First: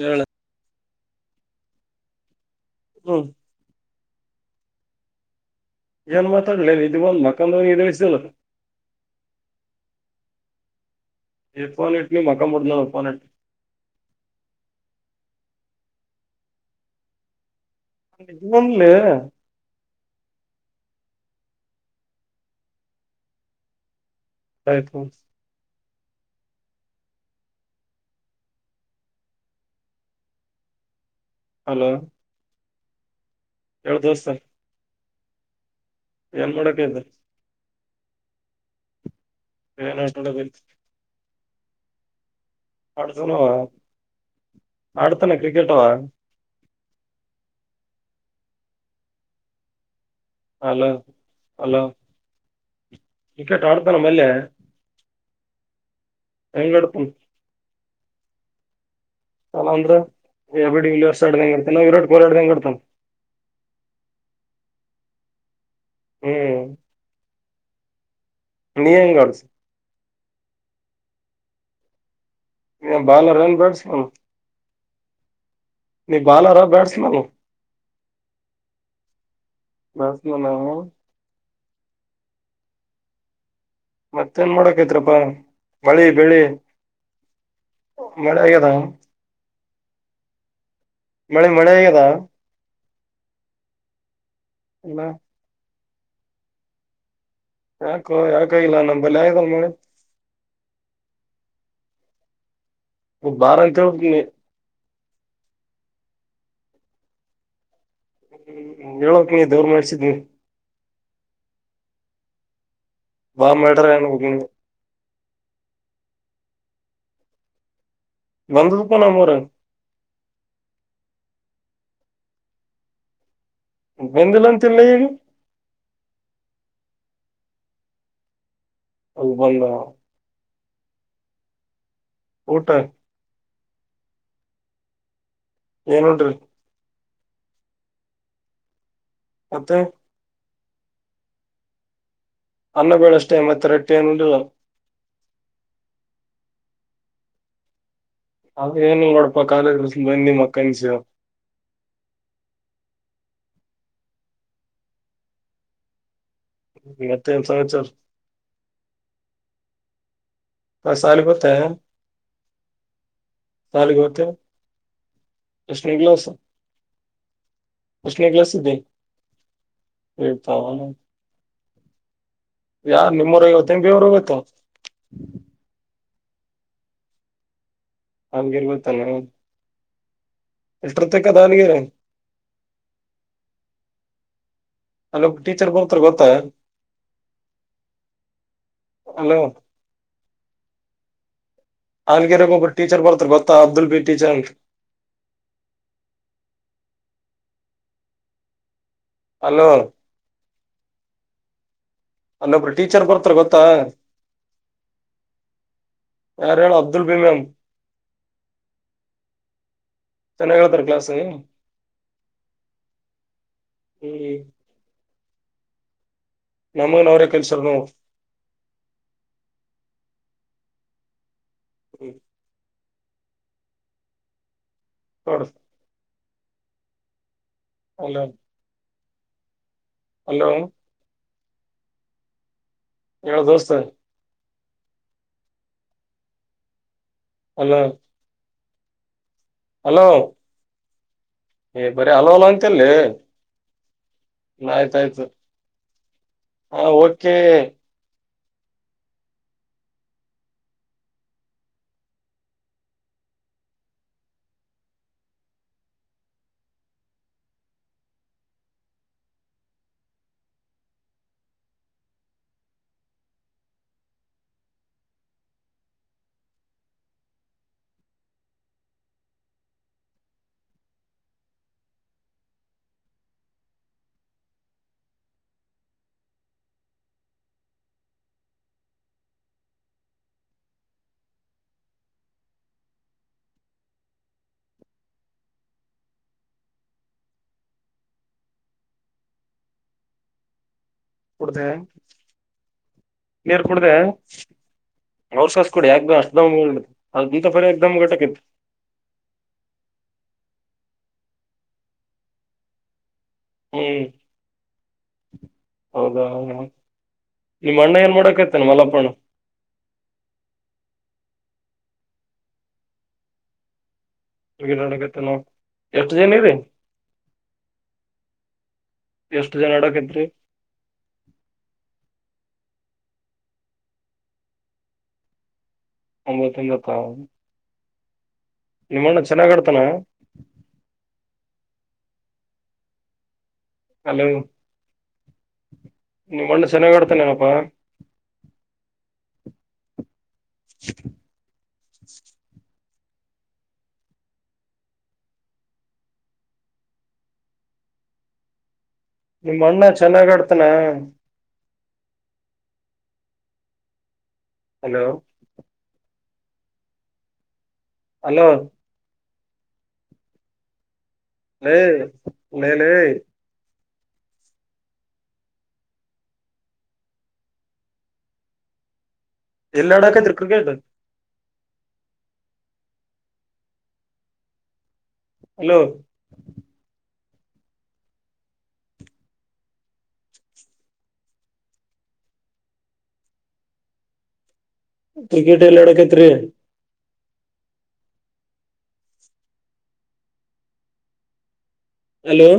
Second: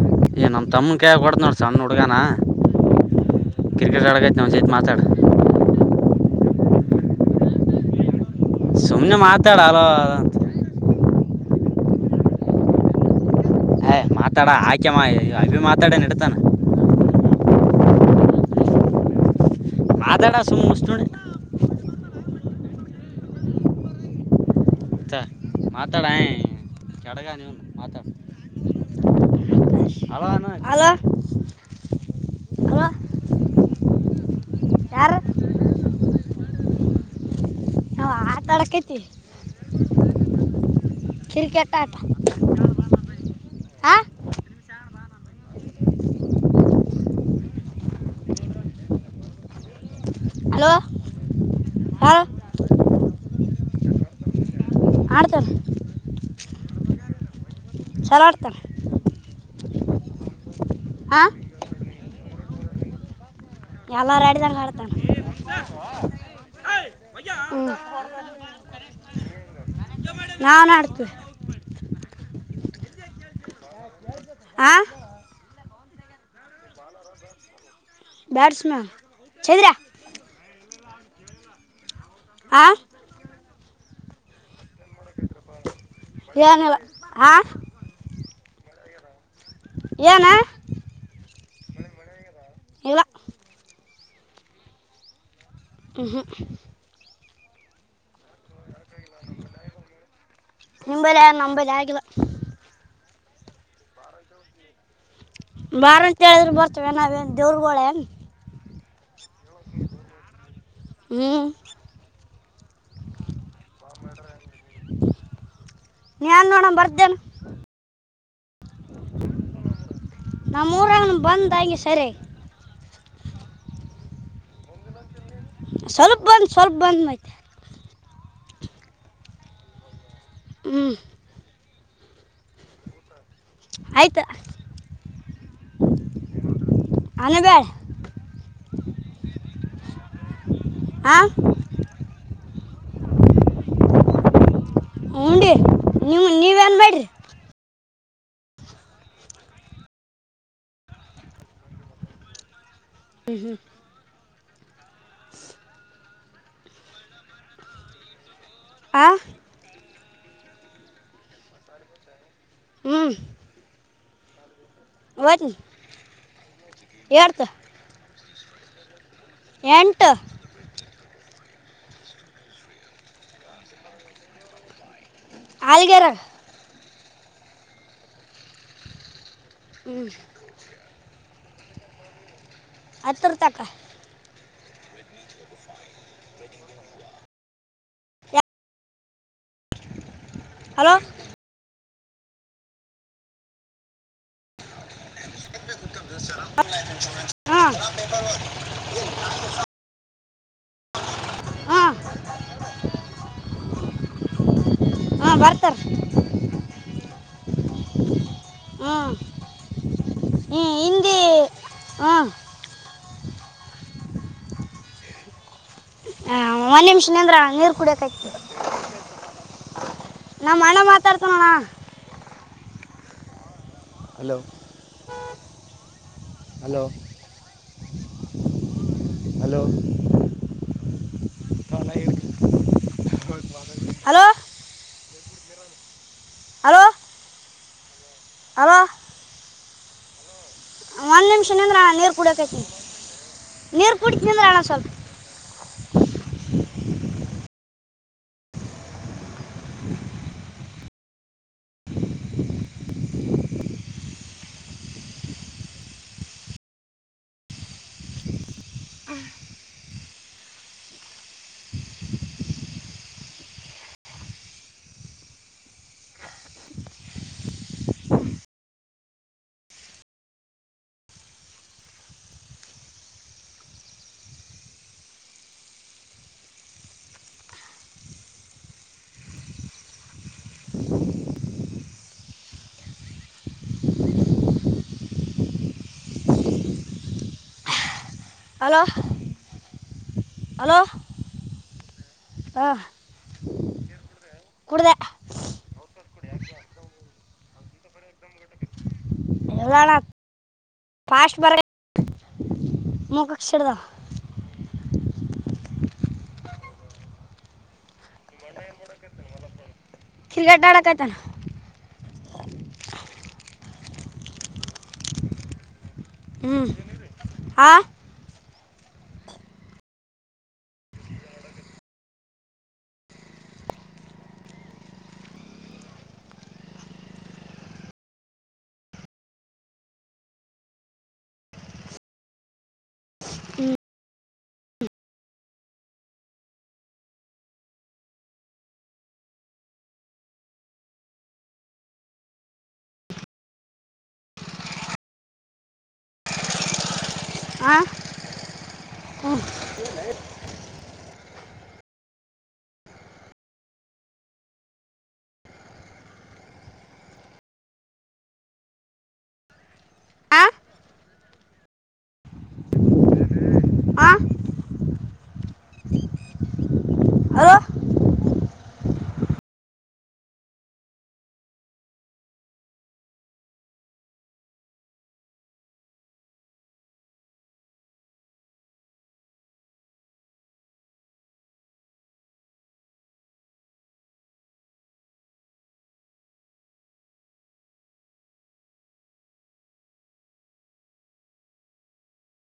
ಹೇಳ ಏ ನಮ್ಮ್ ತಮ್ಮಂಗ್ ಕೇ ಗೊಡ್ದೋಡು ಸಣ್ಣ ಹುಡುಗನ ಹ್ಮ್ ಕ್ರಿಕೆಟ್ ಆಡೋದೖತೆ ನಾವು ಜೊತೆ ಮಾತಾಡು. ಏನ್ ಮಾತಾಡ್ಲೆ ನಿದ್ದೆ ಬಂದ್ ಮಕ್ಕಂಡವ್ನ್ ಎದೆಳಿಸಿದಲ್ಲ. ಸುಮ್ಮ್ನೆ ಮಾತಾಡ್ ಹಲೋ ಹಲೋಂತ. ಏ ಪ್ಪೋನ್ ಇಟ್ಲಿ ಮಕ್ಕಂಬುಟ್ಳು ಫೋನ ಹ ಮಾತಾಡ ಆಯಕೆ ಮಾ ಅಭಿ ಮಾತಾಡನ ಹಿಟತನ. [unintelligible] ಮಾತಾಡೋ ಸುಮ್ ಮುಸ್ತ್ ನೋಡಿ. [unintelligible] ಮಾತಾಡೈ ಕೆಡಗಾನಿವ್ನು ಮಾತಾಡ್ [inaudible] ಅಲೋ. ಹಲೋ ಹೇಳ್ [unintelligible] ಯಾರು ಎನ್ ಮಾಡಕ [unintelligible] ನಾವು ಆಟ ಆಡಕತ್ತೀವಿ. ಏನ್ ಆತಡಾಕತ್ತಿ. [unintelligible] [unintelligible] ಹಾ ಆಡ್ತಾನ ಕ್ರಿಕೆಟ ಅವಾ. ಹಲೋ ಹಲೋ ಯಾರು ಕ್ರಿಕೆಟ್ ಆಡ್ತಾನ ಮಲ್ಯಾ. ಆಡ್ತಾನ. [unintelligible] ಚೊಲೋ ಆಡತನ. [unintelligible] ಎಬಿಡಿ ವಿಲರ್ಸ್ ಆಡದಂಗ್ ಆಡ್ತನ ವಿರಟ್ ಕೊಹ್ಲಿ ಆಡದಂಗ್ ಆಡ್ತ. [unintelligible] ಎಲ್ಲಾರು ಆಡಿದಂಗ ಆಡ್ತನ. ಹ್ಮ್ ಹ್ಮ ನಿಯಂಗ ಆಡ್ಸಿ. ನಾನ ಆಡ್ತಿ. ಬೌಲರ ಆ ಬ್ಯಾಟ್ಸಮನ್. ಆ ನೀ ಬಾಲರ ಬ್ಯಾಟ್ಸ್ಮನ. ಬ್ಯಾಟ್ಸ್ಮ್ಯಾನ [unintelligible] ಹಾ ಆ ಮತ್ತೇನ್ ಮಾಡಕ್. [unintelligible] ಮಳಿ ಬೆಳಿ ಏನಿಲ್ಲ ಹಾ ಮಳೆ ಆಗ್ಯಾದ. ಏನ? ಮಳೆ ಮಳಿ ಆಗದಾ ಇಲ್ಲ ಇಲ್ಲ. ಹ್ಮು ಹ್ಮು. ಯಾಕೋ ಯಾಕಾಗಿಲ್ಲನು [unintelligible] ನಿಂಬಲ್ಲ್ ಯಾರ್ ನಂಬದಾಯ್ ಇಲ ಓ ಬಾರ ಐತವ್ [unintelligible] ಬಾರಂತೇಳದ್ರ್ ಬರ್ತವೇನ್ ಅವೇನ್ ದೇವ್ರಗಳೆನ್? ಹ್ಮ ಹೇಳು. ನೀಯೇ ದೇವ್ರ್ ಮಾಡಸಿದ್ ನೀ ಹ್ಞೂ ಬಾ ಮೇಡರ್ ಏನ್ [unintelligible] ನ್ಯಾನ್ ನೋಡಂ ಬರ್ತೇಂ. ಬಂದ್ರುಪ್ಪ ನಮ್ಮೋರು. ನಮ್ಮ ಊರಾಗ ಬಂದು ಹಂಗೆ ಸರಿ ಬಂದಿಲ್ಲ ಅಂತಿಲ್ಲನ್ ನೀನು. ಸ್ವಲ್ಪ ಬಂದು ಸ್ವಲ್ಪ ಬಂದಮೈತೆ. ಅಲ್ಗೋಯಿಲ್ಲ. ಹ್ಮ್ ಊಟ. ಆಯ್ತು. ಏನ್ ಉಂಡ್ರಿ? ಅಣಬೆ. ಮತ್ತೆ? ಹ ಅನ್ನ ಬೇಳಷ್ಟೇ ಮತ್ತ್ ರೊಟ್ಟಿ ಏನಿಲ್ಲ್ದು. ಉಂಡ್ವಿ ನೀವ್ ನೀವೇನ್ ಮಾಡ್ರಿ? ಅದ ಏನಿಲ್ ನೋಡಪ ಕಾಲಸ ಬನ್ನಿ ಮಕ್ಕನ್ಸಿಯವ್ ಹುಂ [inaudible] ಮತ್ತೆನ್ ಸಮಚಾರ್? ಆ ಹ ಸಾಲಿಗೋತ್ತ? ಹ್ಮ ಸಾಲಿಗೆ ಹೊತ್ತಿ. ಹೊತ್ತಿ ಏಡ್ತು. ಫೆಕ್ಲಾಸ್ ಇದೆ. ಹೋಯ್ತಾವನು? ಯಾರ ನಿಮ್ಮುರೋಗ ಹೊತ ಬೇವರೋಗತ್ತ. ಹಲಗೇರೇಗ. ಹಮಗೆರ್ ಗೊತ್ತಲ್ಲ. ಹ್ಮ್ [unintelligible] ಹತ್ತರ ತಕ. ಅಲೋಬ್ ಟೀಚರ್ ಬರ್ತಾರ ಗೊತ್ತ ಹಲೋ. ಹಲೋ ಆನಗೇರಗ ಒಬ್ರು ಟಚರ್ ಬರ್ತರ ಗೊತ್ತ ಅಬ್ದುಲ್ ಬಿ ಟೀಚರ್ ಅಂತ. [unintelligible] ಅಲೋ ಹಾಂ ಅಲ್ಲೊಬ್ರು ಟೀಚರ್ ಬರ್ತಾರ ಗೊತ್ತಾ. ಹಾಂ ಬರ್ತಾರ. ಯಾರು ಹೇಳ ಅಬ್ದುಲ್ ಬೇಗಂ. ಹಾ ಚೆನ್ನಾಗ್ ಹ್ಮ್ ಹೇಳ್ತಾರ ಕ್ಲಾಸ್ ಹಿಂದಿ ಹ್ಮ್ ಹ್ಮ್. [unintelligible] ಎ ಒಂದ್ ನಿಮಷ ನಮಗನ್ ಅವರೇ ನಿಂದ್ರ ಕಲ್ಸರ್ ನೀರ್ ನಾವು ಕುಡಿಯಕತ್ತಿ. ನಮ್ಮ ಅಣ್ಣ ಮಾತಾಡ್ತಣ್ಣಣ. [unintelligible] ಹಲೋ ತೋರ್ಸ. ಹಲೋ ಹಲೋ ಹಲೋ ಹೇಳು ದೋಸ್ತ. Hello hello hello hello hello [inaudible] ನಿಂದ್ರ ಏ ಬರಿ ಹಲೋ ಹಲೋ ಅಂತಲ್ಲೇ. ನೀರ್. ಆಯ್ತಾಯ್ತು ಹ ಓಕೆ. ಹಲೋ ಹಲೋ ಕುಡ್ದೆ ಹಾಂ ನೀರ್ ಕುಡ್ದೆ ಕುಡ್ದೆ ಅವ್ಸ ಅವ್ಸ ಕುಡಿ ಯಾಕ ಬ. [unintelligible] ಆ ಗೀತಪರಿ ಏಕ್ಧಮ್ ಗಟ್ಟ ಇಲ್ಲಾಣ್ಣ. ಫಾಸ್ಟ್ ಬರೆ ಮು ಸಿಡಧಾವ್ ಹ್ಮ್ ಹೌದಾ ಹ ನಿಮ್ಮಣ್ಣ ಏನ್ ಮಾಡ್ ಕಿರ್ತ ಮಲಪ್ಪಣ್ಣ ಕ್ರಿಕೆಟ್ ಆಡಕೈತಾನ [inaudible] ಟಿವಿ ನೋಡಕತ್ತಿನವ. ಹ್ಮ್ ಆ ಎಷ್ಟು ಜನ್ ಆಡಕತ್ತೀರಿ. [unintelligible] ನಿಮ್ಮಣ್ಣ ಚೆನ್ನಾಗಾಡ್ತಾನ? ಹಲೋ ನಿಮ್ಮಣ್ಣ ಚೆನ್ನಾಗಾಡ್ತಾನೇನಪ್ಪಾ? [inaudible] ಹ ನಿಮ್ಮಣ್ಣ ಚೆನ್ನಾಗಾಡ್ತನ? ಹಲೋ ಹಲೋ ಹಾಂ ಲೇ ಲೆ ಲೇ. ಹಾಂ ಆ ಎಲ್ಲಾಡಕತ್ತೀರ್ ಕ್ರಿಕೆಟು? ಹಲೋ ಕ್ರಿಕೆಟ್ ಎಲ್ಲಾಡಕೈತ್ರಿ. Hello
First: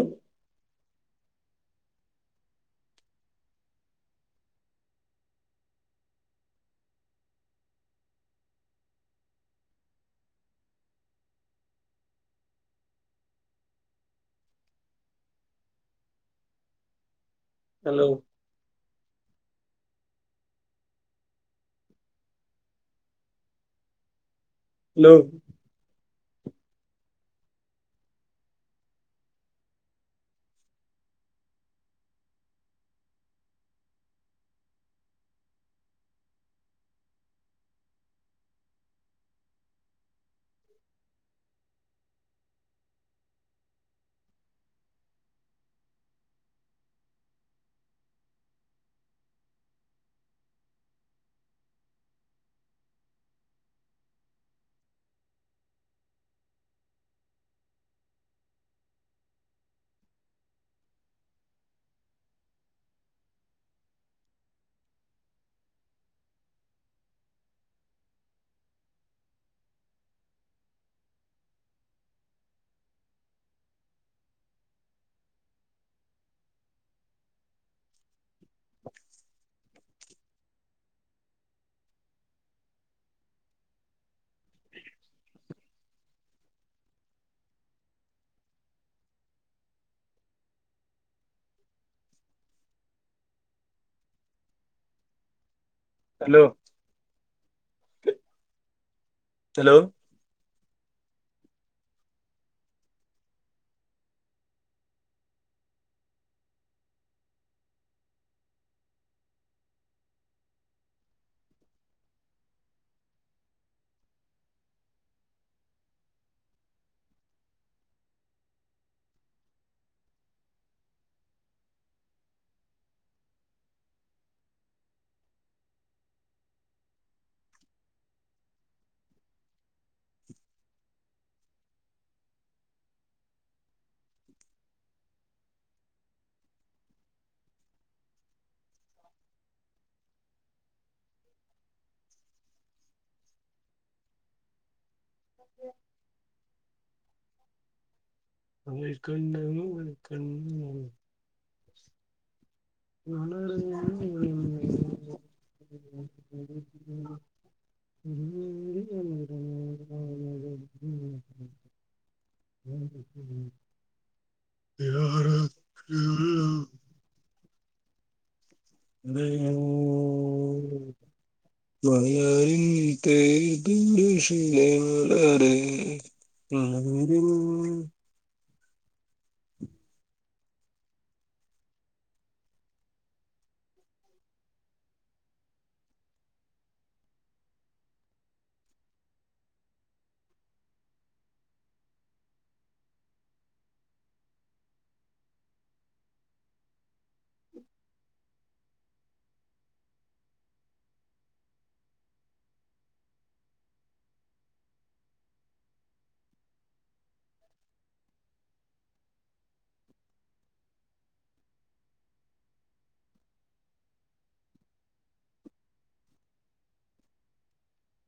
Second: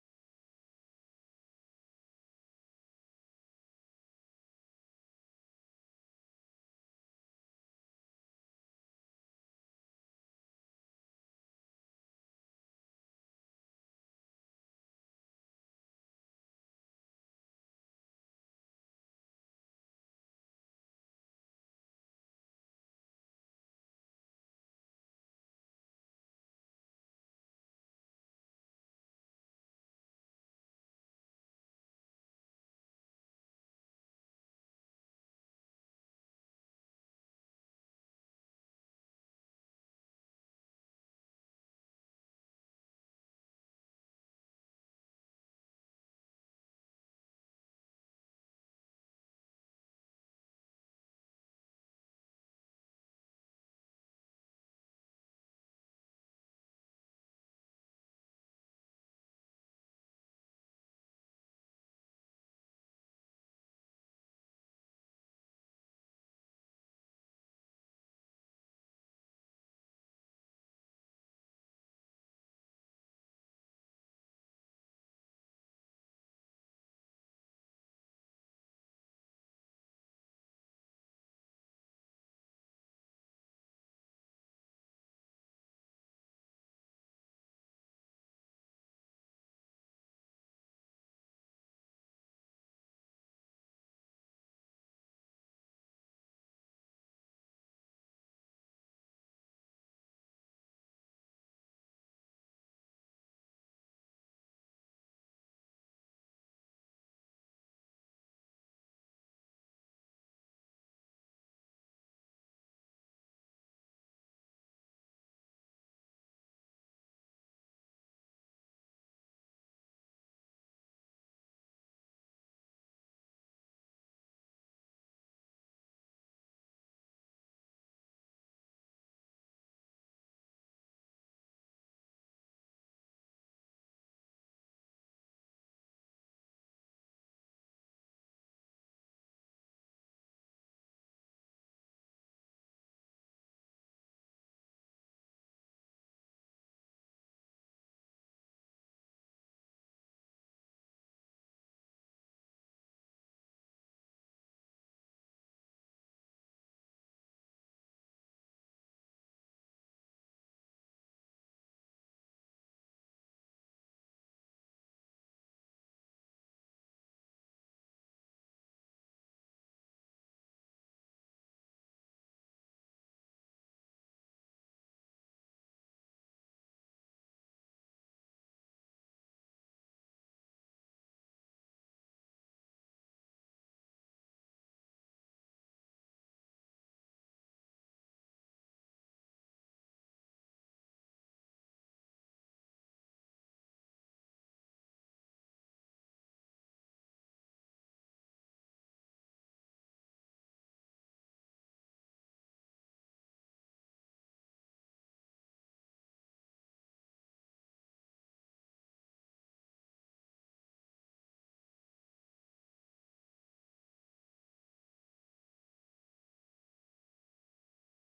hello hello [inaudible] hello hello [inaudible] [unintelligible] [unintelligible] ಆ ಅದೋ ಬಯಯಿಂತೆ [unintelligible] ದಶಲ್ಲರೆ ಮ